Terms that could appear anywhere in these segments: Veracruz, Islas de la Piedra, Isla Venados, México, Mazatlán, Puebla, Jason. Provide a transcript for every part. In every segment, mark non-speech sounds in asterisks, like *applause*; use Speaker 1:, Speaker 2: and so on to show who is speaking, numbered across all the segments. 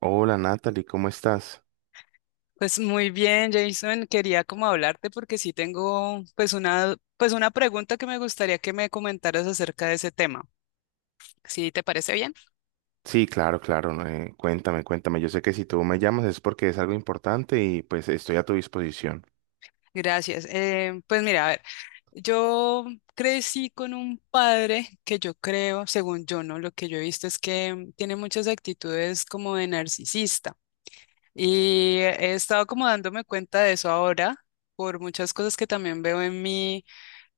Speaker 1: Hola Natalie, ¿cómo estás?
Speaker 2: Pues muy bien, Jason, quería como hablarte porque sí tengo una pregunta que me gustaría que me comentaras acerca de ese tema. ¿Sí te parece bien?
Speaker 1: Sí, claro, claro. Cuéntame, cuéntame. Yo sé que si tú me llamas es porque es algo importante y pues estoy a tu disposición.
Speaker 2: Gracias. Pues mira, a ver, yo crecí con un padre que yo creo, según yo, ¿no? Lo que yo he visto es que tiene muchas actitudes como de narcisista y he estado como dándome cuenta de eso ahora por muchas cosas que también veo en mí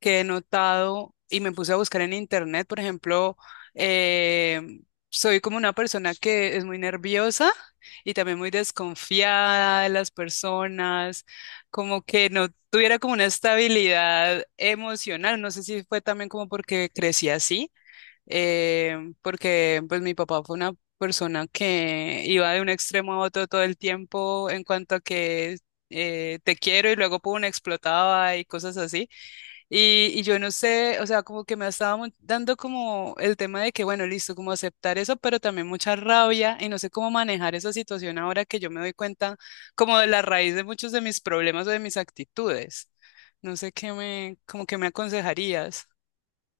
Speaker 2: que he notado y me puse a buscar en internet, por ejemplo, eh, soy como una persona que es muy nerviosa y también muy desconfiada de las personas, como que no tuviera como una estabilidad emocional. No sé si fue también como porque crecí así, eh, porque pues mi papá fue una persona que iba de un extremo a otro todo el tiempo en cuanto a que... te quiero y luego pum, explotaba y cosas así. Y yo no sé, o sea, como que me estaba dando como el tema de que, bueno, listo, como aceptar eso, pero también mucha rabia y no sé cómo manejar esa situación ahora que yo me doy cuenta como de la raíz de muchos de mis problemas o de mis actitudes. No sé qué me, como que me aconsejarías.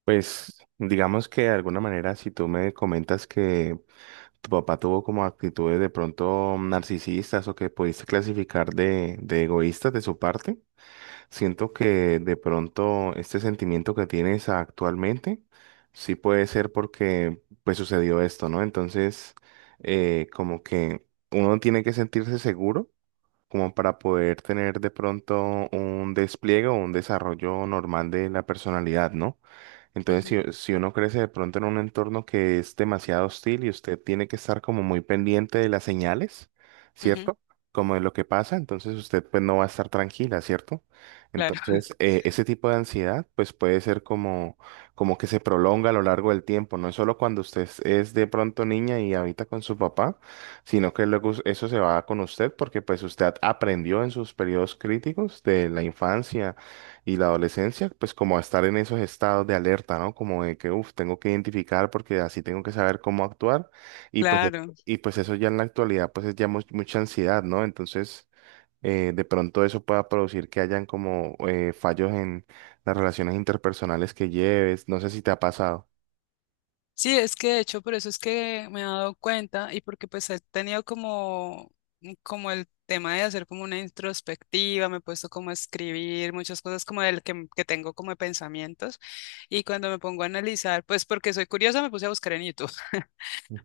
Speaker 1: Pues digamos que de alguna manera si tú me comentas que tu papá tuvo como actitudes de pronto narcisistas o que pudiste clasificar de egoístas de su parte. Siento que de pronto este sentimiento que tienes actualmente sí puede ser porque pues sucedió esto, ¿no? Entonces, como que uno tiene que sentirse seguro como para poder tener de pronto un despliegue o un desarrollo normal de la personalidad, ¿no? Entonces,
Speaker 2: Ujú,
Speaker 1: si uno crece de pronto en un entorno que es demasiado hostil y usted tiene que estar como muy pendiente de las señales,
Speaker 2: ujú,
Speaker 1: ¿cierto? Como de lo que pasa, entonces usted pues no va a estar tranquila, ¿cierto?
Speaker 2: claro, *laughs*
Speaker 1: Entonces, ese tipo de ansiedad pues puede ser como, como que se prolonga a lo largo del tiempo, no es solo cuando usted es de pronto niña y habita con su papá, sino que luego eso se va con usted porque pues usted aprendió en sus periodos críticos de la infancia y la adolescencia, pues como a estar en esos estados de alerta, ¿no? Como de que, uff, tengo que identificar porque así tengo que saber cómo actuar. Y pues,
Speaker 2: claro.
Speaker 1: y pues eso ya en la actualidad, pues es ya mucha ansiedad, ¿no? Entonces, de pronto eso pueda producir que hayan como fallos en las relaciones interpersonales que lleves. No sé si te ha pasado.
Speaker 2: Sí, es que de hecho por eso es que me he dado cuenta y porque pues he tenido como, mm, como el tema de hacer como una introspectiva, me he puesto como a escribir muchas cosas como del que, mm, que tengo como de pensamientos y cuando me pongo a analizar, pues porque soy curiosa me puse a buscar en YouTube.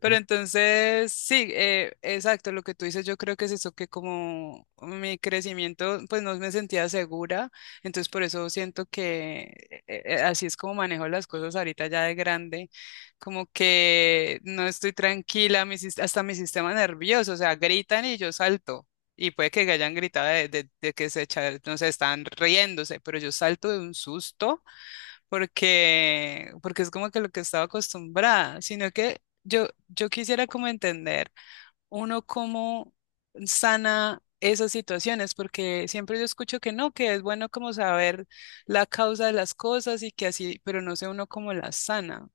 Speaker 2: Pero entonces, sí, exacto, lo que tú dices, yo creo que es eso, que como mi crecimiento, pues no me sentía segura, entonces por eso siento que así es como manejo las cosas ahorita ya de grande, como que no estoy tranquila, mi hasta mi sistema nervioso, o sea, gritan y yo salto. Y puede que hayan gritado de, de que se echa, no sé, están riéndose, pero yo salto de un susto porque, porque es como que lo que estaba acostumbrada, sino que yo quisiera como entender uno cómo sana esas situaciones, porque siempre yo escucho que no, que es bueno como saber la causa de las cosas y que así, pero no sé uno cómo las sana.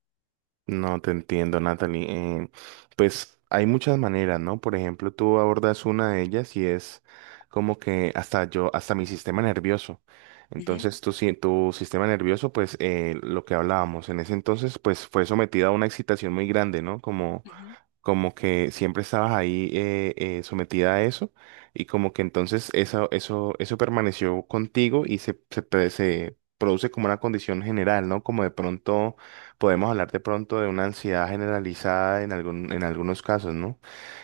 Speaker 1: No te entiendo, Natalie. Eh, pues hay muchas maneras, ¿no? Por ejemplo, tú abordas una de ellas y es como que hasta yo, hasta mi sistema nervioso.
Speaker 2: Ujú,
Speaker 1: Entonces, tu, si- tu sistema nervioso, pues lo que hablábamos en ese entonces, pues fue sometido a una excitación muy grande, ¿no? Como
Speaker 2: ujú,
Speaker 1: como que siempre estabas ahí sometida a eso y como que entonces eso permaneció contigo y se produce como una condición general, ¿no? Como de pronto podemos hablar de pronto de una ansiedad generalizada en algunos casos, ¿no?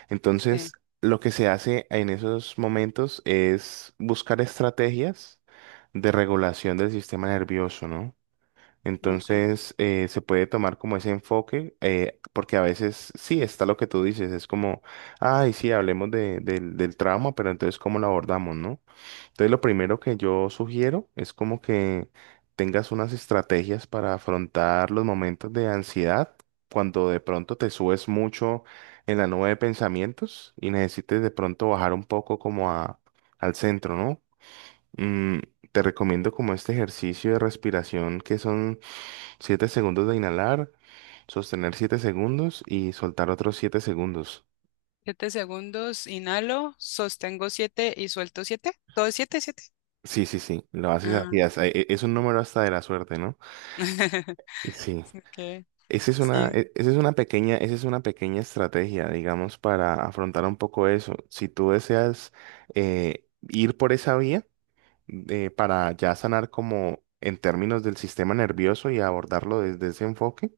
Speaker 1: Entonces,
Speaker 2: sí,
Speaker 1: lo que se hace en esos momentos es buscar estrategias de regulación del sistema nervioso, ¿no?
Speaker 2: ok.
Speaker 1: Entonces, se puede tomar como ese enfoque, porque a veces sí está lo que tú dices, es como, ay, sí, hablemos del trauma, pero entonces, ¿cómo lo abordamos, no? Entonces, lo primero que yo sugiero es como que tengas unas estrategias para afrontar los momentos de ansiedad, cuando de pronto te subes mucho en la nube de pensamientos y necesites de pronto bajar un poco como a, al centro, ¿no? Mm, te recomiendo como este ejercicio de respiración que son 7 segundos de inhalar, sostener 7 segundos y soltar otros 7 segundos.
Speaker 2: Siete segundos, inhalo, sostengo siete y suelto siete. Todo es siete, siete.
Speaker 1: Sí, sí, sí, lo haces
Speaker 2: Ah,
Speaker 1: así. as- e-
Speaker 2: ok.
Speaker 1: e- Es un número hasta de la suerte, ¿no?
Speaker 2: *laughs*
Speaker 1: Sí.
Speaker 2: Ok,
Speaker 1: Esa es una,
Speaker 2: sí.
Speaker 1: e- esa es una pequeña, esa es una pequeña estrategia, digamos, para afrontar un poco eso. Si tú deseas ir por esa vía para ya sanar como en términos del sistema nervioso y abordarlo desde ese enfoque,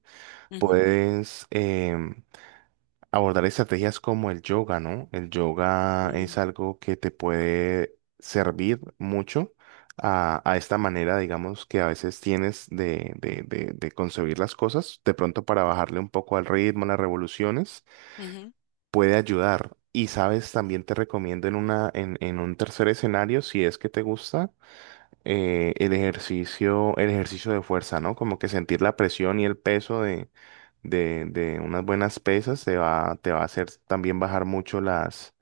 Speaker 2: Ujú,
Speaker 1: puedes abordar estrategias como el yoga, ¿no? El yoga
Speaker 2: mm,
Speaker 1: es algo que te puede servir mucho a esta manera, digamos, que a veces tienes de concebir las cosas. De pronto para bajarle un poco al ritmo, a las revoluciones,
Speaker 2: ujú.
Speaker 1: puede ayudar. Y sabes, también te recomiendo en un tercer escenario, si es que te gusta el ejercicio de fuerza, ¿no? Como que sentir la presión y el peso de unas buenas pesas te va a hacer también bajar mucho las,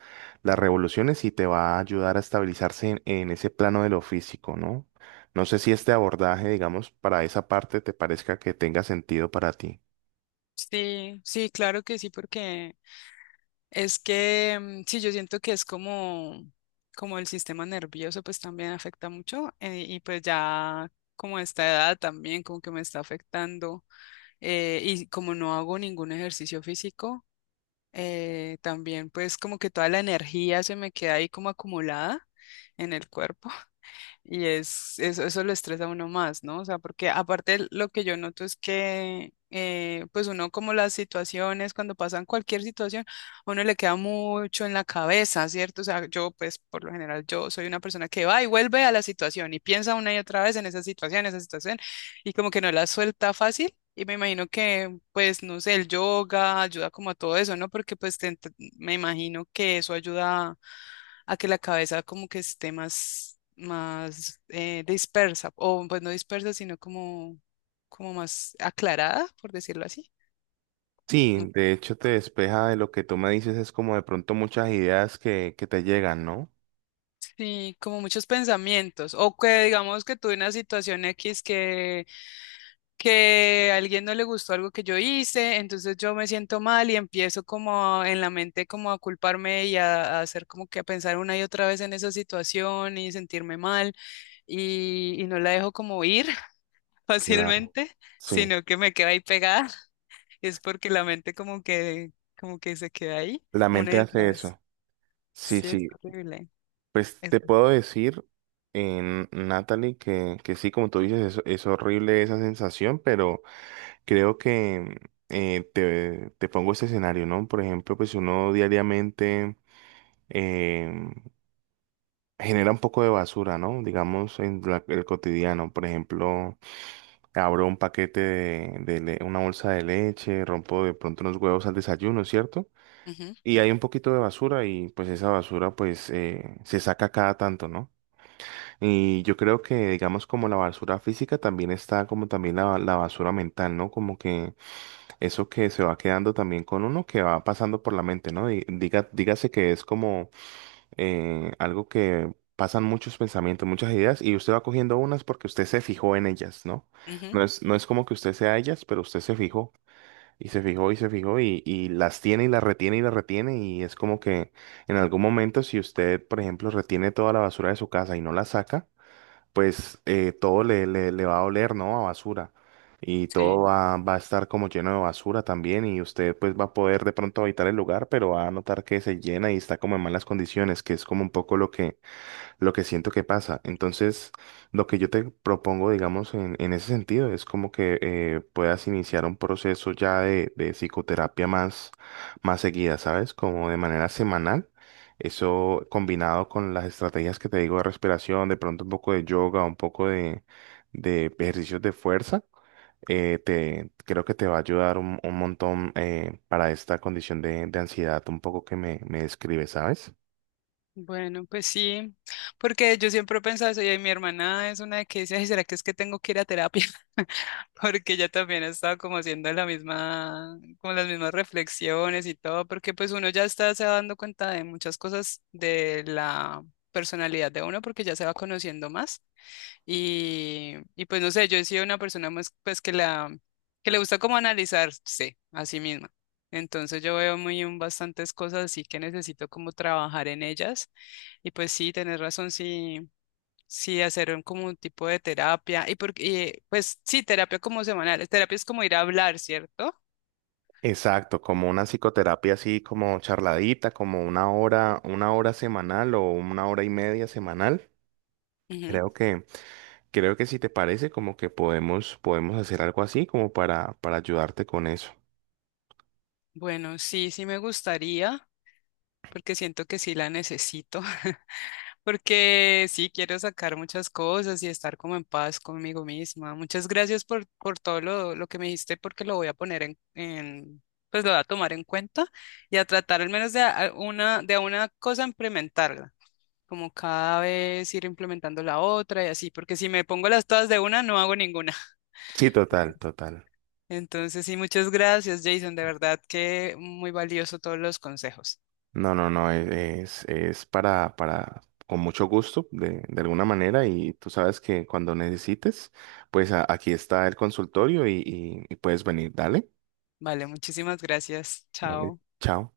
Speaker 1: las revoluciones y te va a ayudar a estabilizarse en ese plano de lo físico, ¿no? No sé si este abordaje, digamos, para esa parte te parezca que tenga sentido para ti.
Speaker 2: Sí, sí, claro que sí, porque es que mm, sí, yo siento que es como, como el sistema nervioso, pues también afecta mucho, y pues ya como a esta edad también como que me está afectando, y como no hago ningún ejercicio físico, también pues como que toda la energía se me queda ahí como acumulada en el cuerpo. Y es, eso lo estresa a uno más, ¿no? O sea, porque aparte lo que yo noto es que, pues uno como las situaciones, cuando pasan cualquier situación, a uno le queda mucho en la cabeza, ¿cierto? O sea, yo pues por lo general yo soy una persona que va y vuelve a la situación y piensa una y otra vez en esa situación, y como que no la suelta fácil. Y me imagino que, pues, no sé, el yoga ayuda como a todo eso, ¿no? Porque pues te me imagino que eso ayuda a que la cabeza como que esté más, más dispersa, o pues no dispersa, sino como, como más aclarada, por decirlo así. No.
Speaker 1: Sí, de hecho te despeja de lo que tú me dices, es como de pronto muchas ideas que te llegan, ¿no?
Speaker 2: Sí, como muchos pensamientos, o que digamos que tuve una situación X que a alguien no le gustó algo que yo hice, entonces yo me siento mal y empiezo como en la mente como a culparme y a hacer como que a pensar una y otra vez en esa situación y sentirme mal y no la dejo como ir
Speaker 1: Claro.
Speaker 2: fácilmente,
Speaker 1: Sí,
Speaker 2: sino que me queda ahí pegada. *laughs* Es porque la mente como que se queda ahí
Speaker 1: la
Speaker 2: una
Speaker 1: mente
Speaker 2: y otra
Speaker 1: hace
Speaker 2: vez.
Speaker 1: eso. Sí,
Speaker 2: Sí, es
Speaker 1: sí.
Speaker 2: horrible.
Speaker 1: Pues
Speaker 2: Es-
Speaker 1: te puedo decir, en Natalie, que sí, como tú dices, es, horrible esa sensación, pero creo que te pongo este escenario, ¿no? Por ejemplo, pues uno diariamente em, genera un poco de basura, ¿no? Digamos, en el cotidiano. Por ejemplo, abro un paquete una bolsa de leche, rompo de pronto unos huevos al desayuno, ¿cierto?
Speaker 2: ujú,
Speaker 1: Y hay un poquito de basura y pues esa basura pues se saca cada tanto, ¿no? Y yo creo que, digamos, como la basura física también está como también la basura mental, ¿no? Como que eso que se va quedando también con uno, que va pasando por la mente, ¿no? Dígase que es como algo que pasan muchos pensamientos, muchas ideas, y usted va cogiendo unas porque usted se fijó en ellas, ¿no?
Speaker 2: ujú,
Speaker 1: No es, no es como que usted sea ellas, pero usted se fijó, y se fijó, y se fijó, y las tiene, y las retiene, y las retiene, y es como que en algún momento, si usted, por ejemplo, retiene toda la basura de su casa y no la saca, pues todo le va a oler, ¿no? A basura. Y todo
Speaker 2: sí.
Speaker 1: va a estar como lleno de basura también y usted pues va a poder de pronto habitar el lugar, pero va a notar que se llena y está como en malas condiciones, que es como un poco lo que siento que pasa. Entonces, lo que yo te propongo, digamos, en ese sentido, es como que puedas iniciar un proceso ya de psicoterapia más seguida, ¿sabes? Como de manera semanal. Eso combinado con las estrategias que te digo de respiración, de pronto un poco de yoga, un poco de ejercicios de fuerza, creo que te va a ayudar un montón para esta condición de ansiedad un poco que me describe, ¿sabes?
Speaker 2: Bueno, pues sí, porque yo siempre he pensado eso y mi hermana es una que dice, "Ay, ¿será que es que tengo que ir a terapia?" *laughs* Porque ella también ha estado como haciendo la misma, como las mismas reflexiones y todo, porque pues uno ya está se va dando cuenta de muchas cosas de la personalidad de uno porque ya se va conociendo más. Y pues no sé, yo he sido una persona más pues que la que le gusta como analizarse a sí misma. Entonces yo veo muy bastantes cosas así que necesito como trabajar en ellas. Y pues sí, tenés razón, sí, sí hacer un, como un tipo de terapia. Y porque pues sí, terapia como semanal. Terapia es como ir a hablar, ¿cierto?
Speaker 1: Exacto, como una psicoterapia así como charladita, como una hora semanal o una hora y media semanal.
Speaker 2: Ujú.
Speaker 1: Creo que, creo que si te parece, como que podemos hacer algo así como para, ayudarte con eso.
Speaker 2: Bueno, sí, sí me gustaría, porque siento que sí la necesito. *laughs* Porque sí quiero sacar muchas cosas y estar como en paz conmigo misma. Muchas gracias por todo lo que me dijiste, porque lo voy a poner en, pues lo voy a tomar en cuenta y a tratar al menos de a una, de a una cosa implementarla, como cada vez ir implementando la otra y así, porque si me pongo las todas de una, no hago ninguna.
Speaker 1: Sí,
Speaker 2: *laughs*
Speaker 1: total,
Speaker 2: Entonces,
Speaker 1: total.
Speaker 2: entonces sí, muchas gracias, Jason, de verdad que muy valioso todos los consejos.
Speaker 1: No, no, no, es para, con mucho gusto, de alguna manera, y tú sabes que cuando necesites, pues aquí está el consultorio, y puedes venir. Dale,
Speaker 2: Vale, muchísimas gracias.
Speaker 1: dale,
Speaker 2: Chao.
Speaker 1: chao.